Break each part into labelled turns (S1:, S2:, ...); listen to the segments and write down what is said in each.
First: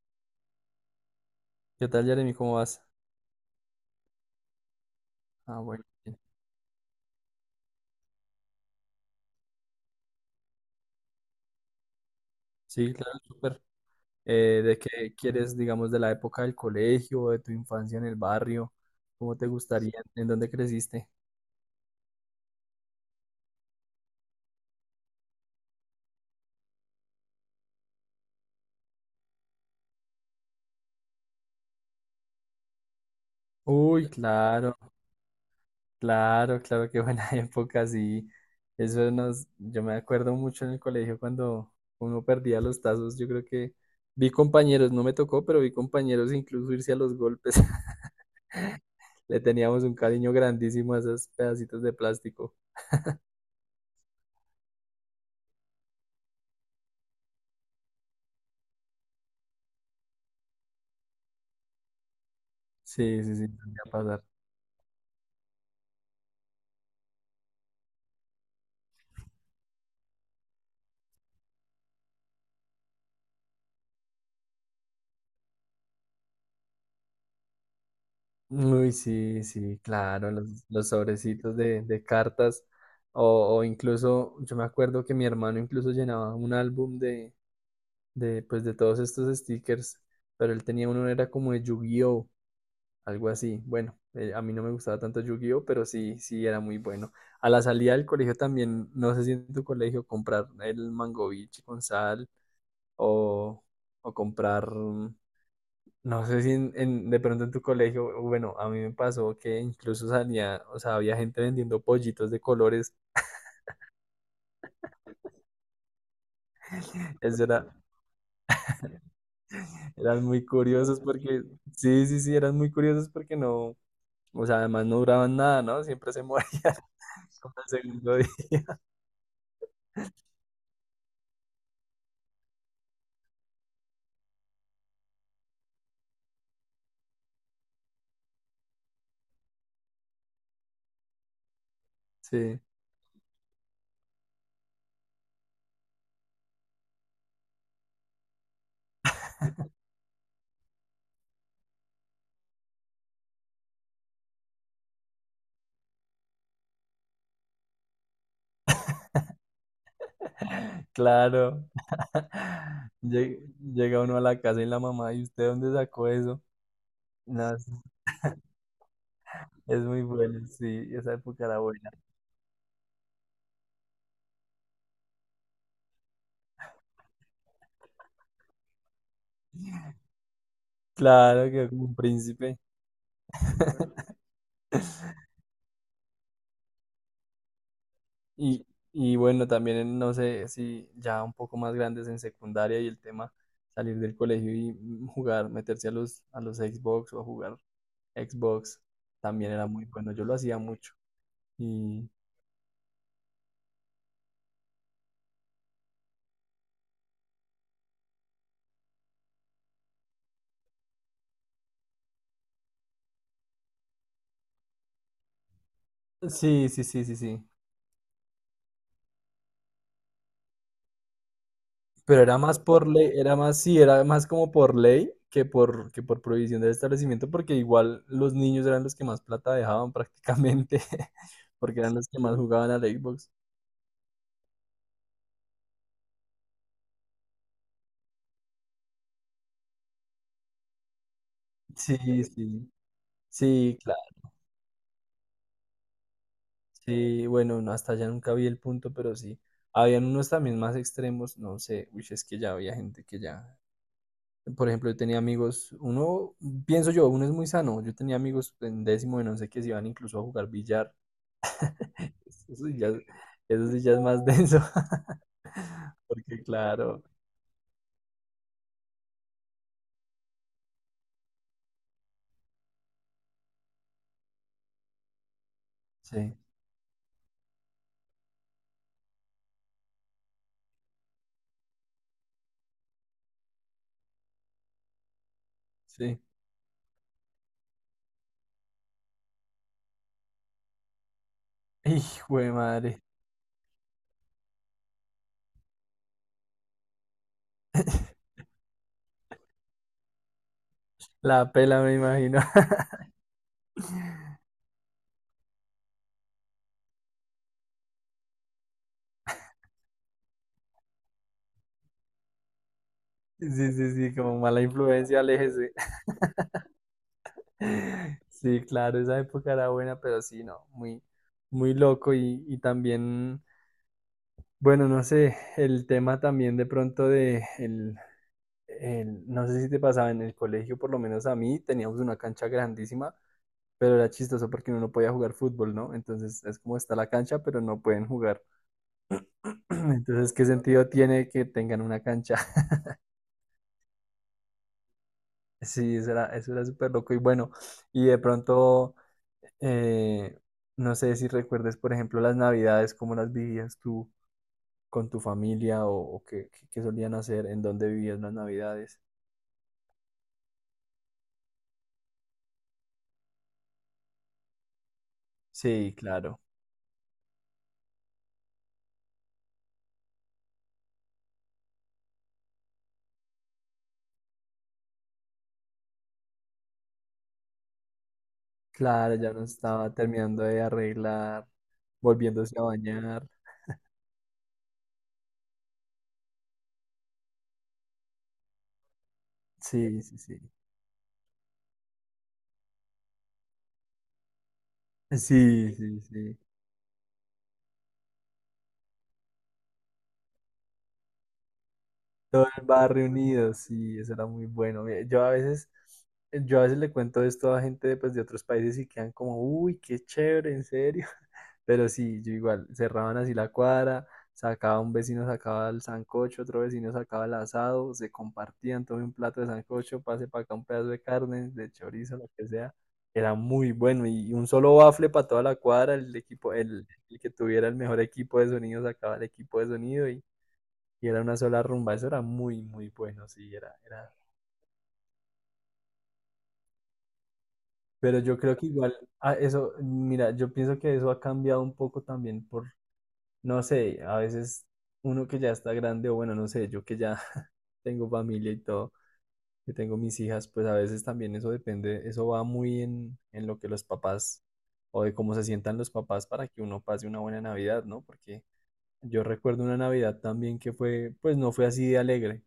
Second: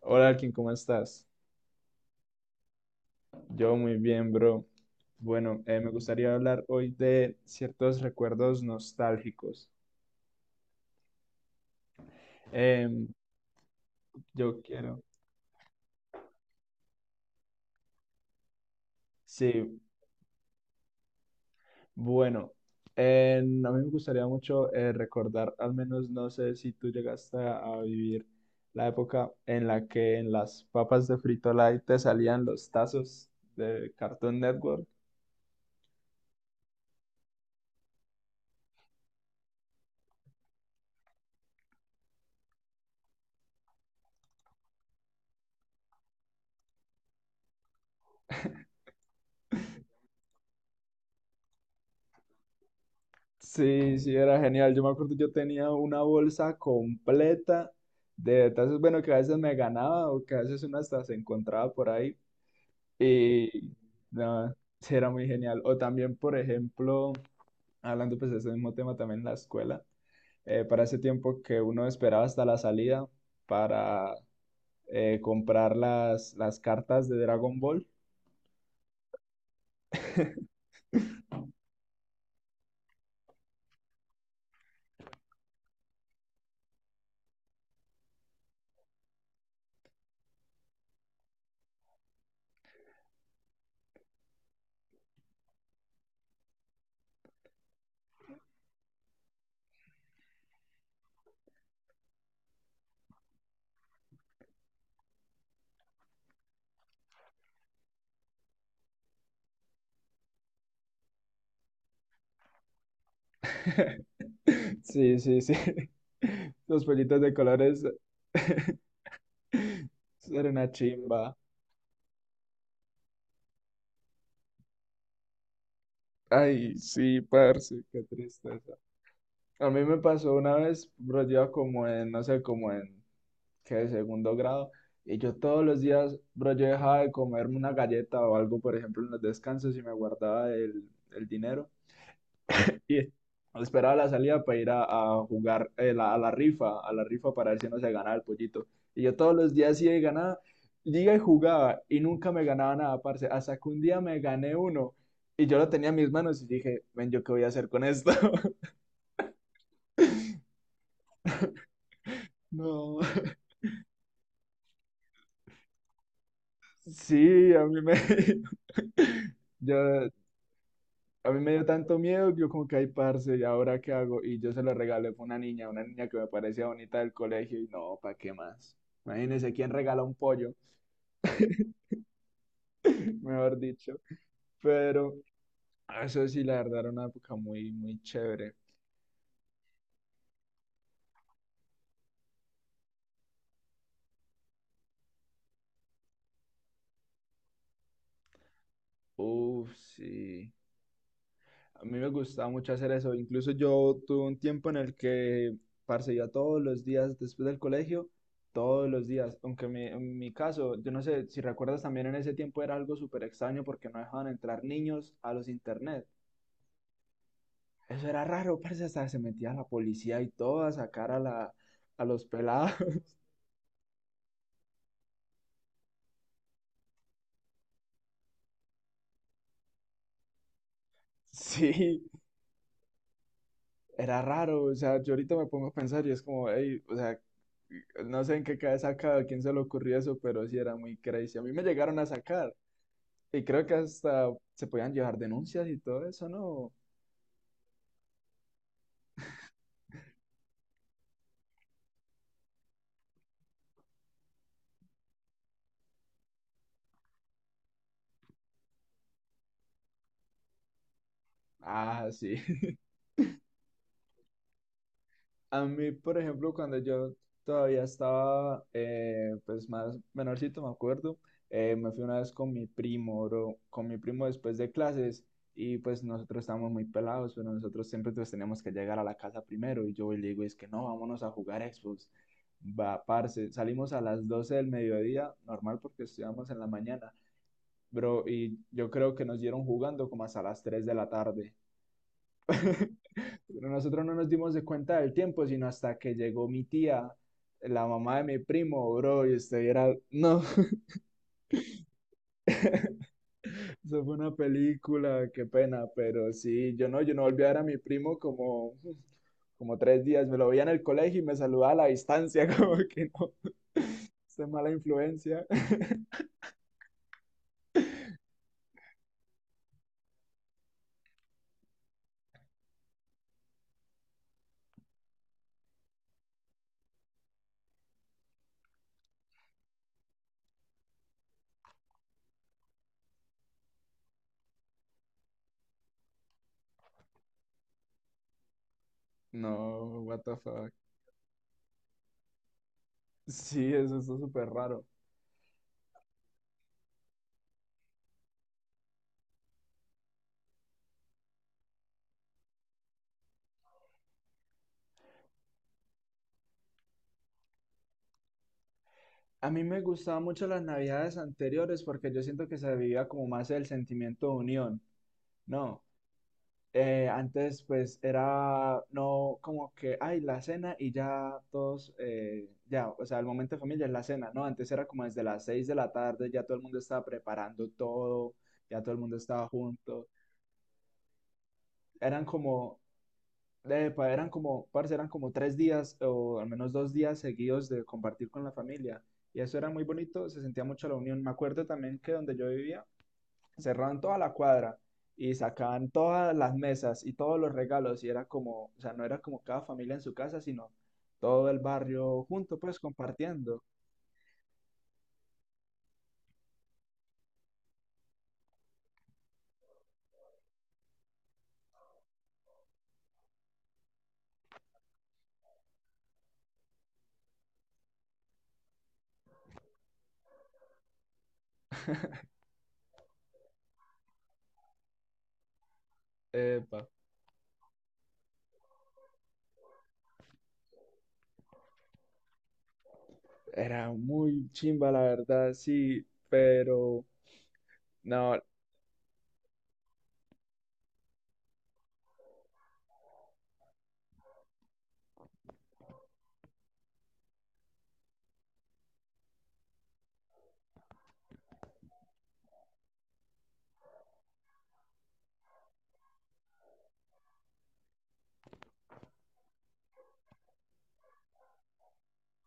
S1: Hola, Alkin, ¿cómo estás?
S2: ¿Qué tal, Jeremy? ¿Cómo vas?
S1: Yo muy bien, bro.
S2: Ah,
S1: Bueno,
S2: bueno,
S1: me
S2: bien.
S1: gustaría hablar hoy de ciertos recuerdos nostálgicos.
S2: Sí,
S1: Em,
S2: claro, súper.
S1: yo
S2: ¿De
S1: quiero.
S2: qué quieres, digamos, de la época del colegio, de tu infancia en el barrio? ¿Cómo te
S1: Sí,
S2: gustaría? ¿En dónde creciste?
S1: bueno, a mí me gustaría mucho recordar, al menos no sé si tú llegaste a vivir la época en la que en las papas de Frito Lay te salían los tazos de
S2: Uy,
S1: Cartoon
S2: claro,
S1: Network.
S2: claro, claro, qué buena época, sí. Eso nos, yo me acuerdo mucho en el colegio cuando uno perdía los tazos. Yo creo que vi compañeros, no me tocó, pero vi compañeros incluso irse a los golpes. Le teníamos un cariño grandísimo a esos pedacitos de plástico.
S1: Sí, sí, era genial. Yo me acuerdo, yo tenía una bolsa completa de tazas, bueno, que a veces me ganaba o que a veces una hasta se encontraba por ahí.
S2: Sí, sí, sí,
S1: Y
S2: me va a pasar.
S1: nada, sí, era muy genial. O también, por ejemplo, hablando pues de ese mismo tema también en la escuela, para ese tiempo que uno esperaba hasta la salida para comprar las cartas de Dragon Ball.
S2: Uy, sí, sí, claro, los sobrecitos de cartas o incluso, yo me acuerdo que mi hermano incluso llenaba un álbum de, pues, de todos estos stickers, pero él tenía uno, era como de Yu-Gi-Oh, algo así. Bueno, a mí no me gustaba tanto Yu-Gi-Oh, pero sí, sí, era muy bueno. A la salida del colegio también, no sé si en tu colegio comprar el Mangovich con sal o, o comprar no sé si de pronto en tu colegio, o bueno, a mí me pasó que incluso salía, o sea, había gente vendiendo pollitos de colores.
S1: Sí, sí, sí. Los pollitos de
S2: Eso era,
S1: colores.
S2: eran
S1: Ser
S2: muy
S1: una
S2: curiosos
S1: chimba.
S2: porque, sí, sí, sí, eran muy curiosos porque no, o sea, además no duraban nada, ¿no? Siempre se morían
S1: Ay, sí,
S2: como el
S1: parce, qué
S2: segundo día.
S1: tristeza. A mí me pasó una vez, bro, yo iba como en, no sé, como en, ¿qué? Segundo grado. Y yo todos los días, bro, yo dejaba de comerme una galleta o algo, por ejemplo, en los descansos y me guardaba el dinero.
S2: Sí,
S1: Y esperaba la salida para ir a jugar a la rifa para ver si no se ganaba el pollito. Y yo todos los días sí de ganaba, llega y jugaba y nunca me ganaba nada, parce. Hasta que un día me gané uno y yo lo tenía en mis manos y dije, ven, ¿yo qué voy a hacer con esto?
S2: claro.
S1: No.
S2: Llega, llega uno a la casa y la mamá, ¿y usted dónde sacó eso?
S1: Sí,
S2: No, es
S1: yo,
S2: es muy bueno, sí, esa
S1: a mí
S2: época
S1: me
S2: era
S1: dio
S2: buena.
S1: tanto miedo que yo como que, ay, parce, ¿y ahora qué hago? Y yo se lo regalé a una niña que me parecía bonita del colegio y no, ¿para qué más? Imagínense, ¿quién regala un pollo?
S2: Claro, que como un príncipe.
S1: Mejor dicho. Pero ah, eso sí, la verdad era una época muy, muy chévere.
S2: Y, y bueno, también en, no sé si ya un poco más grandes en secundaria y el tema salir del colegio y jugar, meterse a los Xbox o a jugar Xbox, también era
S1: Uf,
S2: muy bueno. Yo lo
S1: sí.
S2: hacía mucho.
S1: A mí me
S2: Y
S1: gustaba mucho hacer eso. Incluso yo tuve un tiempo en el que, parce, iba todos los días después del colegio, todos los días. Aunque en mi caso, yo no sé si recuerdas también en ese tiempo era algo súper extraño porque no dejaban entrar niños a los internet.
S2: sí, sí, sí, sí, sí.
S1: Eso era raro, parce, hasta se metía la policía y todo a sacar a a
S2: Pero
S1: los
S2: era más
S1: pelados.
S2: por ley, era más, sí, era más como por ley que por prohibición del establecimiento, porque igual los niños eran los que más plata dejaban prácticamente, porque eran los
S1: Sí,
S2: que más jugaban al Xbox.
S1: era raro, o sea, yo ahorita me pongo a pensar y es como, hey, o sea, no sé en qué cabeza cada a quién se le ocurrió eso, pero sí era muy crazy. A mí me llegaron
S2: Sí,
S1: a sacar
S2: sí,
S1: y creo que
S2: sí, claro.
S1: hasta se podían llevar denuncias y todo eso, ¿no?
S2: Sí, bueno, no, hasta allá nunca vi el punto, pero sí. Habían unos también más extremos, no sé, uy, es que ya había gente que ya, por ejemplo, yo tenía amigos, uno, pienso yo, uno es muy sano, yo tenía amigos en décimo de no sé qué, se iban incluso a jugar billar,
S1: Ah, sí.
S2: eso sí ya, eso sí ya es más denso,
S1: A mí, por
S2: porque
S1: ejemplo, cuando
S2: claro,
S1: yo todavía estaba, pues más menorcito, me acuerdo, me fui una vez con mi primo, bro, con mi primo después de clases y pues
S2: sí,
S1: nosotros estábamos muy pelados, pero nosotros siempre pues teníamos que llegar a la casa primero y yo voy y le digo, es que no, vámonos a jugar Xbox. Va, parce, salimos a las 12 del mediodía, normal porque
S2: sí,
S1: estudiamos en la mañana, bro, y yo creo que nos dieron jugando como hasta las 3 de la tarde.
S2: hijo de madre,
S1: Pero nosotros no nos dimos de cuenta del tiempo, sino hasta que llegó mi tía, la mamá de mi primo, bro, y usted era, no,
S2: la pela me imagino,
S1: eso fue una película, qué pena, pero sí, yo no volví a ver a mi primo como tres días, me lo veía en el colegio y me saludaba a la distancia, como que no,
S2: sí, sí, sí, como
S1: esta es
S2: mala
S1: mala
S2: influencia,
S1: influencia.
S2: aléjese. Sí, claro, esa época era buena, pero sí, no, muy, muy loco y también, bueno, no sé, el tema también de pronto de el, no sé si te pasaba en el colegio, por lo menos a mí, teníamos una cancha grandísima, pero era chistoso porque uno no podía jugar fútbol, ¿no? Entonces es como está la cancha, pero no pueden jugar.
S1: No, what
S2: Entonces,
S1: the
S2: ¿qué
S1: fuck.
S2: sentido tiene que tengan una cancha?
S1: Sí, eso está súper raro.
S2: Sí, eso era súper loco. Y bueno, y de pronto, eh, no sé si recuerdes, por ejemplo, las navidades, cómo las vivías tú con tu familia o qué, qué solían hacer, en dónde vivías las navidades.
S1: A mí me gustaban mucho las navidades anteriores porque yo siento que se vivía como más el sentimiento de unión, ¿no?
S2: Sí, claro.
S1: Antes pues era no como que, ay, la cena y ya todos, ya, o sea, el momento de familia es la cena, ¿no? Antes era como desde las 6 de la tarde, ya todo el mundo estaba preparando todo, ya todo el
S2: Claro,
S1: mundo
S2: ya no
S1: estaba
S2: estaba
S1: junto.
S2: terminando de arreglar,
S1: Eran
S2: volviéndose a
S1: como,
S2: bañar.
S1: parce, eran como tres días o al menos dos días seguidos de compartir con la familia. Y eso era muy
S2: Sí, sí,
S1: bonito,
S2: sí.
S1: se sentía mucho la unión. Me acuerdo también que donde yo vivía, cerraban toda la cuadra y
S2: Sí,
S1: sacaban
S2: sí,
S1: todas
S2: sí.
S1: las mesas y todos los regalos y era como, o sea, no era como cada familia en su casa, sino todo el barrio
S2: Todo
S1: junto,
S2: el
S1: pues
S2: barrio unido,
S1: compartiendo.
S2: sí, eso era muy bueno. Mira, yo a veces, yo a veces le cuento esto a gente pues, de otros países y quedan como, uy, qué chévere, en serio. Pero sí, yo igual, cerraban así la cuadra, sacaba un vecino, sacaba el sancocho, otro vecino sacaba el asado, se compartían, todo un plato de sancocho, pase para acá un pedazo de carne, de chorizo, lo que sea. Era muy bueno y un solo bafle para toda la cuadra, el equipo, el,
S1: Epa.
S2: el que tuviera el mejor equipo de sonido sacaba el equipo de sonido y era una sola rumba. Eso era muy, muy bueno, sí, era,
S1: Era
S2: era.
S1: muy chimba, la verdad, sí, pero
S2: Pero
S1: no,
S2: yo creo que igual, ah, eso, mira, yo pienso que eso ha cambiado un poco también por, no sé, a veces uno que ya está grande o bueno, no sé, yo que ya tengo familia y todo, que tengo mis hijas, pues a veces también eso depende, eso va muy en lo que los papás o de cómo se sientan los papás para que uno pase una buena Navidad, ¿no? Porque yo recuerdo una Navidad también que fue, pues no fue así de alegre.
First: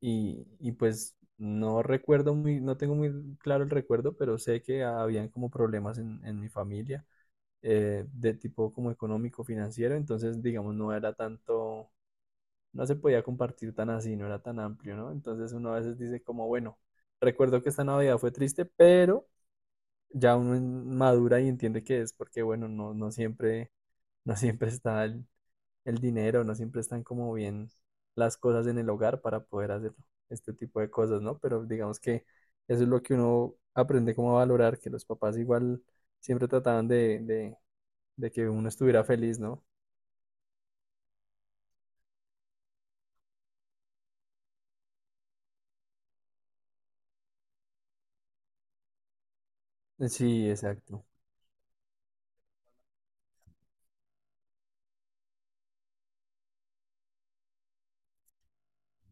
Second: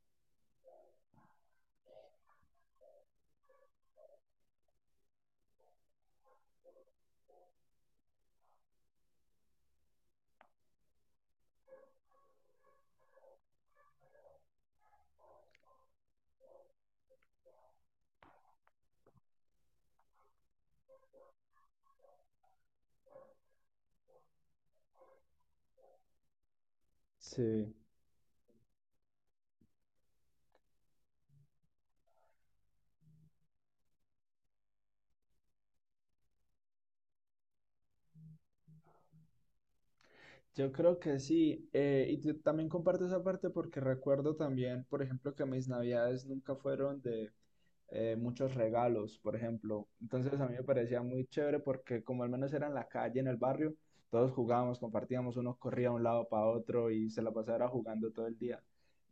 S2: Y pues no recuerdo muy, no tengo muy claro el recuerdo, pero sé que habían como problemas en mi familia de tipo como económico, financiero, entonces digamos no era tanto, no se podía compartir tan así, no era tan amplio, ¿no? Entonces uno a veces dice como, bueno, recuerdo que esta Navidad fue triste, pero ya uno madura y entiende que es porque, bueno, no, no siempre, no siempre está el dinero, no siempre están como bien
S1: sí.
S2: las cosas en el hogar para poder hacer este tipo de cosas, ¿no? Pero digamos que eso es lo que uno aprende como a valorar, que los papás igual siempre trataban de que uno estuviera feliz, ¿no?
S1: Yo creo que sí, y yo también comparto esa parte porque recuerdo también, por ejemplo, que mis navidades nunca fueron de, muchos regalos, por ejemplo. Entonces a
S2: Sí,
S1: mí me parecía
S2: exacto.
S1: muy chévere porque como al menos era en la calle, en el barrio, todos jugábamos, compartíamos, uno corría de un lado para otro y se la pasaba jugando todo el día.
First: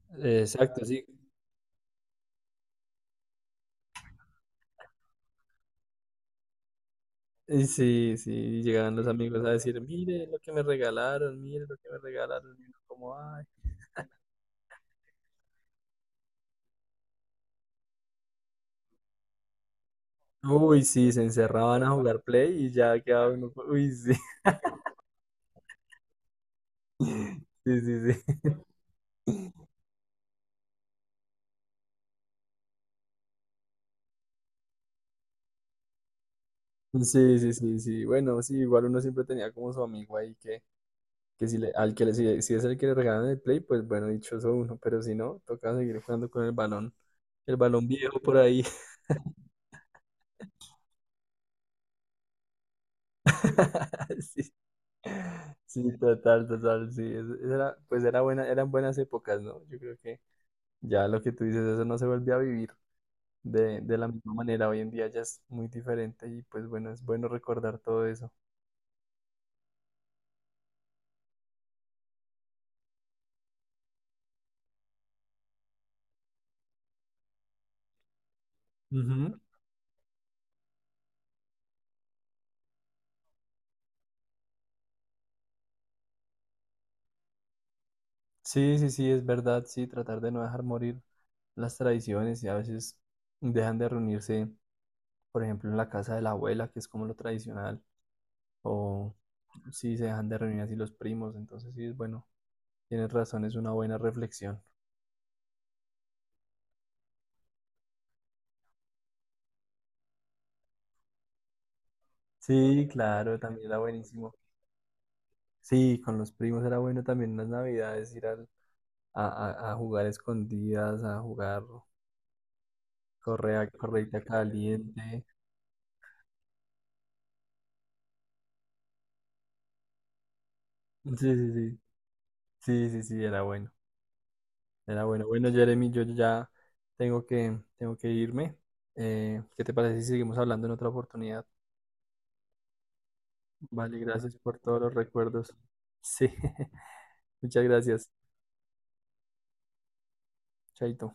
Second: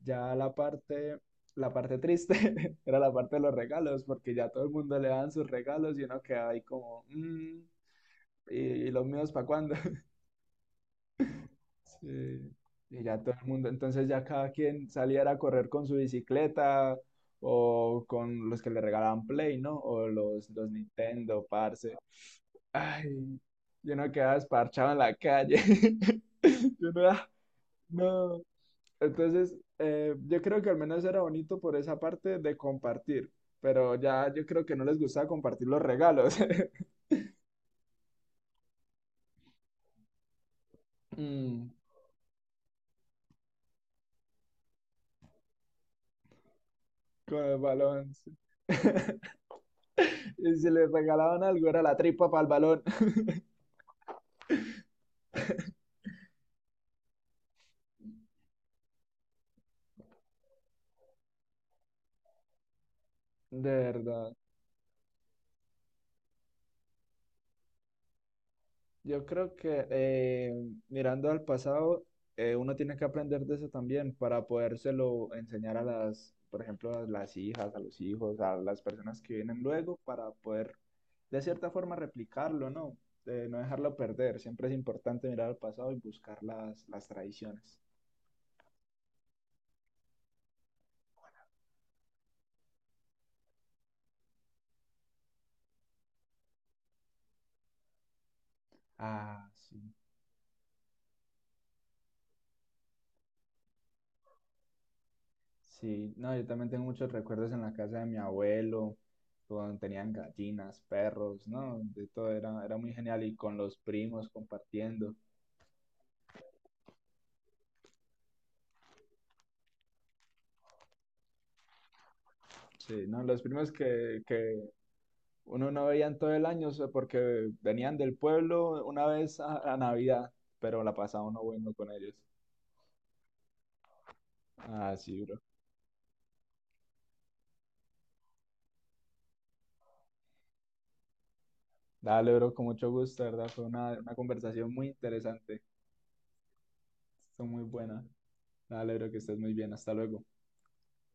S1: Ya
S2: Exacto, sí.
S1: la parte triste era la parte de los regalos, porque ya todo el mundo le daban sus regalos y uno quedaba ahí como, "Mm,
S2: Y sí,
S1: ¿y,
S2: sí,
S1: y
S2: llegaban
S1: los
S2: los
S1: míos
S2: amigos
S1: para
S2: a
S1: cuándo?
S2: decir, mire lo que me regalaron, mire lo que me regalaron,
S1: Sí,
S2: y uno
S1: y ya
S2: como,
S1: todo
S2: ay.
S1: el mundo, entonces ya cada quien saliera a correr con su bicicleta o con los que le regalaban Play, ¿no? O los
S2: Uy, sí, se
S1: Nintendo,
S2: encerraban a
S1: parce.
S2: jugar play y ya quedaba
S1: Ay,
S2: uno, uy,
S1: yo no
S2: sí,
S1: quedaba esparchado en la calle. Yo no, ah,
S2: sí, sí,
S1: no.
S2: sí.
S1: Entonces, yo creo que al menos era bonito por esa parte de compartir, pero ya yo creo que no les gustaba compartir los regalos.
S2: Sí, sí, sí, sí. Bueno, sí, igual uno siempre tenía como su amigo ahí que si
S1: Mm,
S2: le, al que le, si, si es el que le regalan el play, pues bueno, dichoso uno, pero si no, toca seguir jugando con el balón.
S1: con
S2: El
S1: el
S2: balón
S1: balón.
S2: viejo
S1: Sí.
S2: por ahí.
S1: Y si les regalaban algo, era la tripa para el balón.
S2: Sí, sí, total, total, sí. Era, pues era buena, eran buenas épocas, ¿no? Yo creo que ya lo que tú dices, eso no se vuelve a vivir
S1: De
S2: de la misma
S1: verdad.
S2: manera. Hoy en día ya es muy diferente y pues bueno, es bueno recordar todo eso.
S1: Yo creo que mirando al pasado, uno tiene que aprender de eso también para podérselo enseñar a las, por ejemplo, a las hijas, a los hijos, a las personas que
S2: Ujú.
S1: vienen luego, para poder de cierta forma replicarlo, ¿no? No dejarlo perder. Siempre es importante mirar al pasado y buscar las tradiciones.
S2: Sí, sí, sí, es verdad, sí, tratar de no dejar morir las tradiciones y a veces dejan de reunirse, por ejemplo, en la casa de la abuela, que es como lo tradicional, o
S1: Ah, sí.
S2: si se dejan de reunir así los primos, entonces sí es bueno, tienes razón, es una buena reflexión.
S1: Sí, no, yo también tengo muchos recuerdos en la casa de mi abuelo, cuando tenían gallinas, perros, ¿no? De todo era, era
S2: Sí,
S1: muy genial y
S2: claro,
S1: con
S2: también
S1: los
S2: era
S1: primos
S2: buenísimo.
S1: compartiendo.
S2: Sí, con los primos era bueno también en las navidades ir a, a jugar escondidas, a jugar
S1: Sí, no, los
S2: correa,
S1: primos
S2: correita
S1: que
S2: caliente.
S1: uno no veía en todo el año, o sea, porque venían del pueblo una vez a Navidad, pero la
S2: Sí,
S1: pasaba
S2: sí,
S1: uno bueno
S2: sí,
S1: con ellos.
S2: sí, sí, sí, era bueno.
S1: Ah,
S2: Era
S1: sí,
S2: bueno.
S1: bro.
S2: Bueno, Jeremy, yo ya tengo que irme. ¿Qué te parece si seguimos hablando en otra oportunidad?
S1: Dale, bro, con mucho gusto, de ¿verdad? Fue
S2: Vale,
S1: una
S2: gracias por
S1: conversación
S2: todos
S1: muy
S2: los recuerdos.
S1: interesante.
S2: Sí,
S1: Son muy
S2: muchas
S1: buenas.
S2: gracias.
S1: Dale, bro, que estés muy bien. Hasta luego.
S2: Chaito.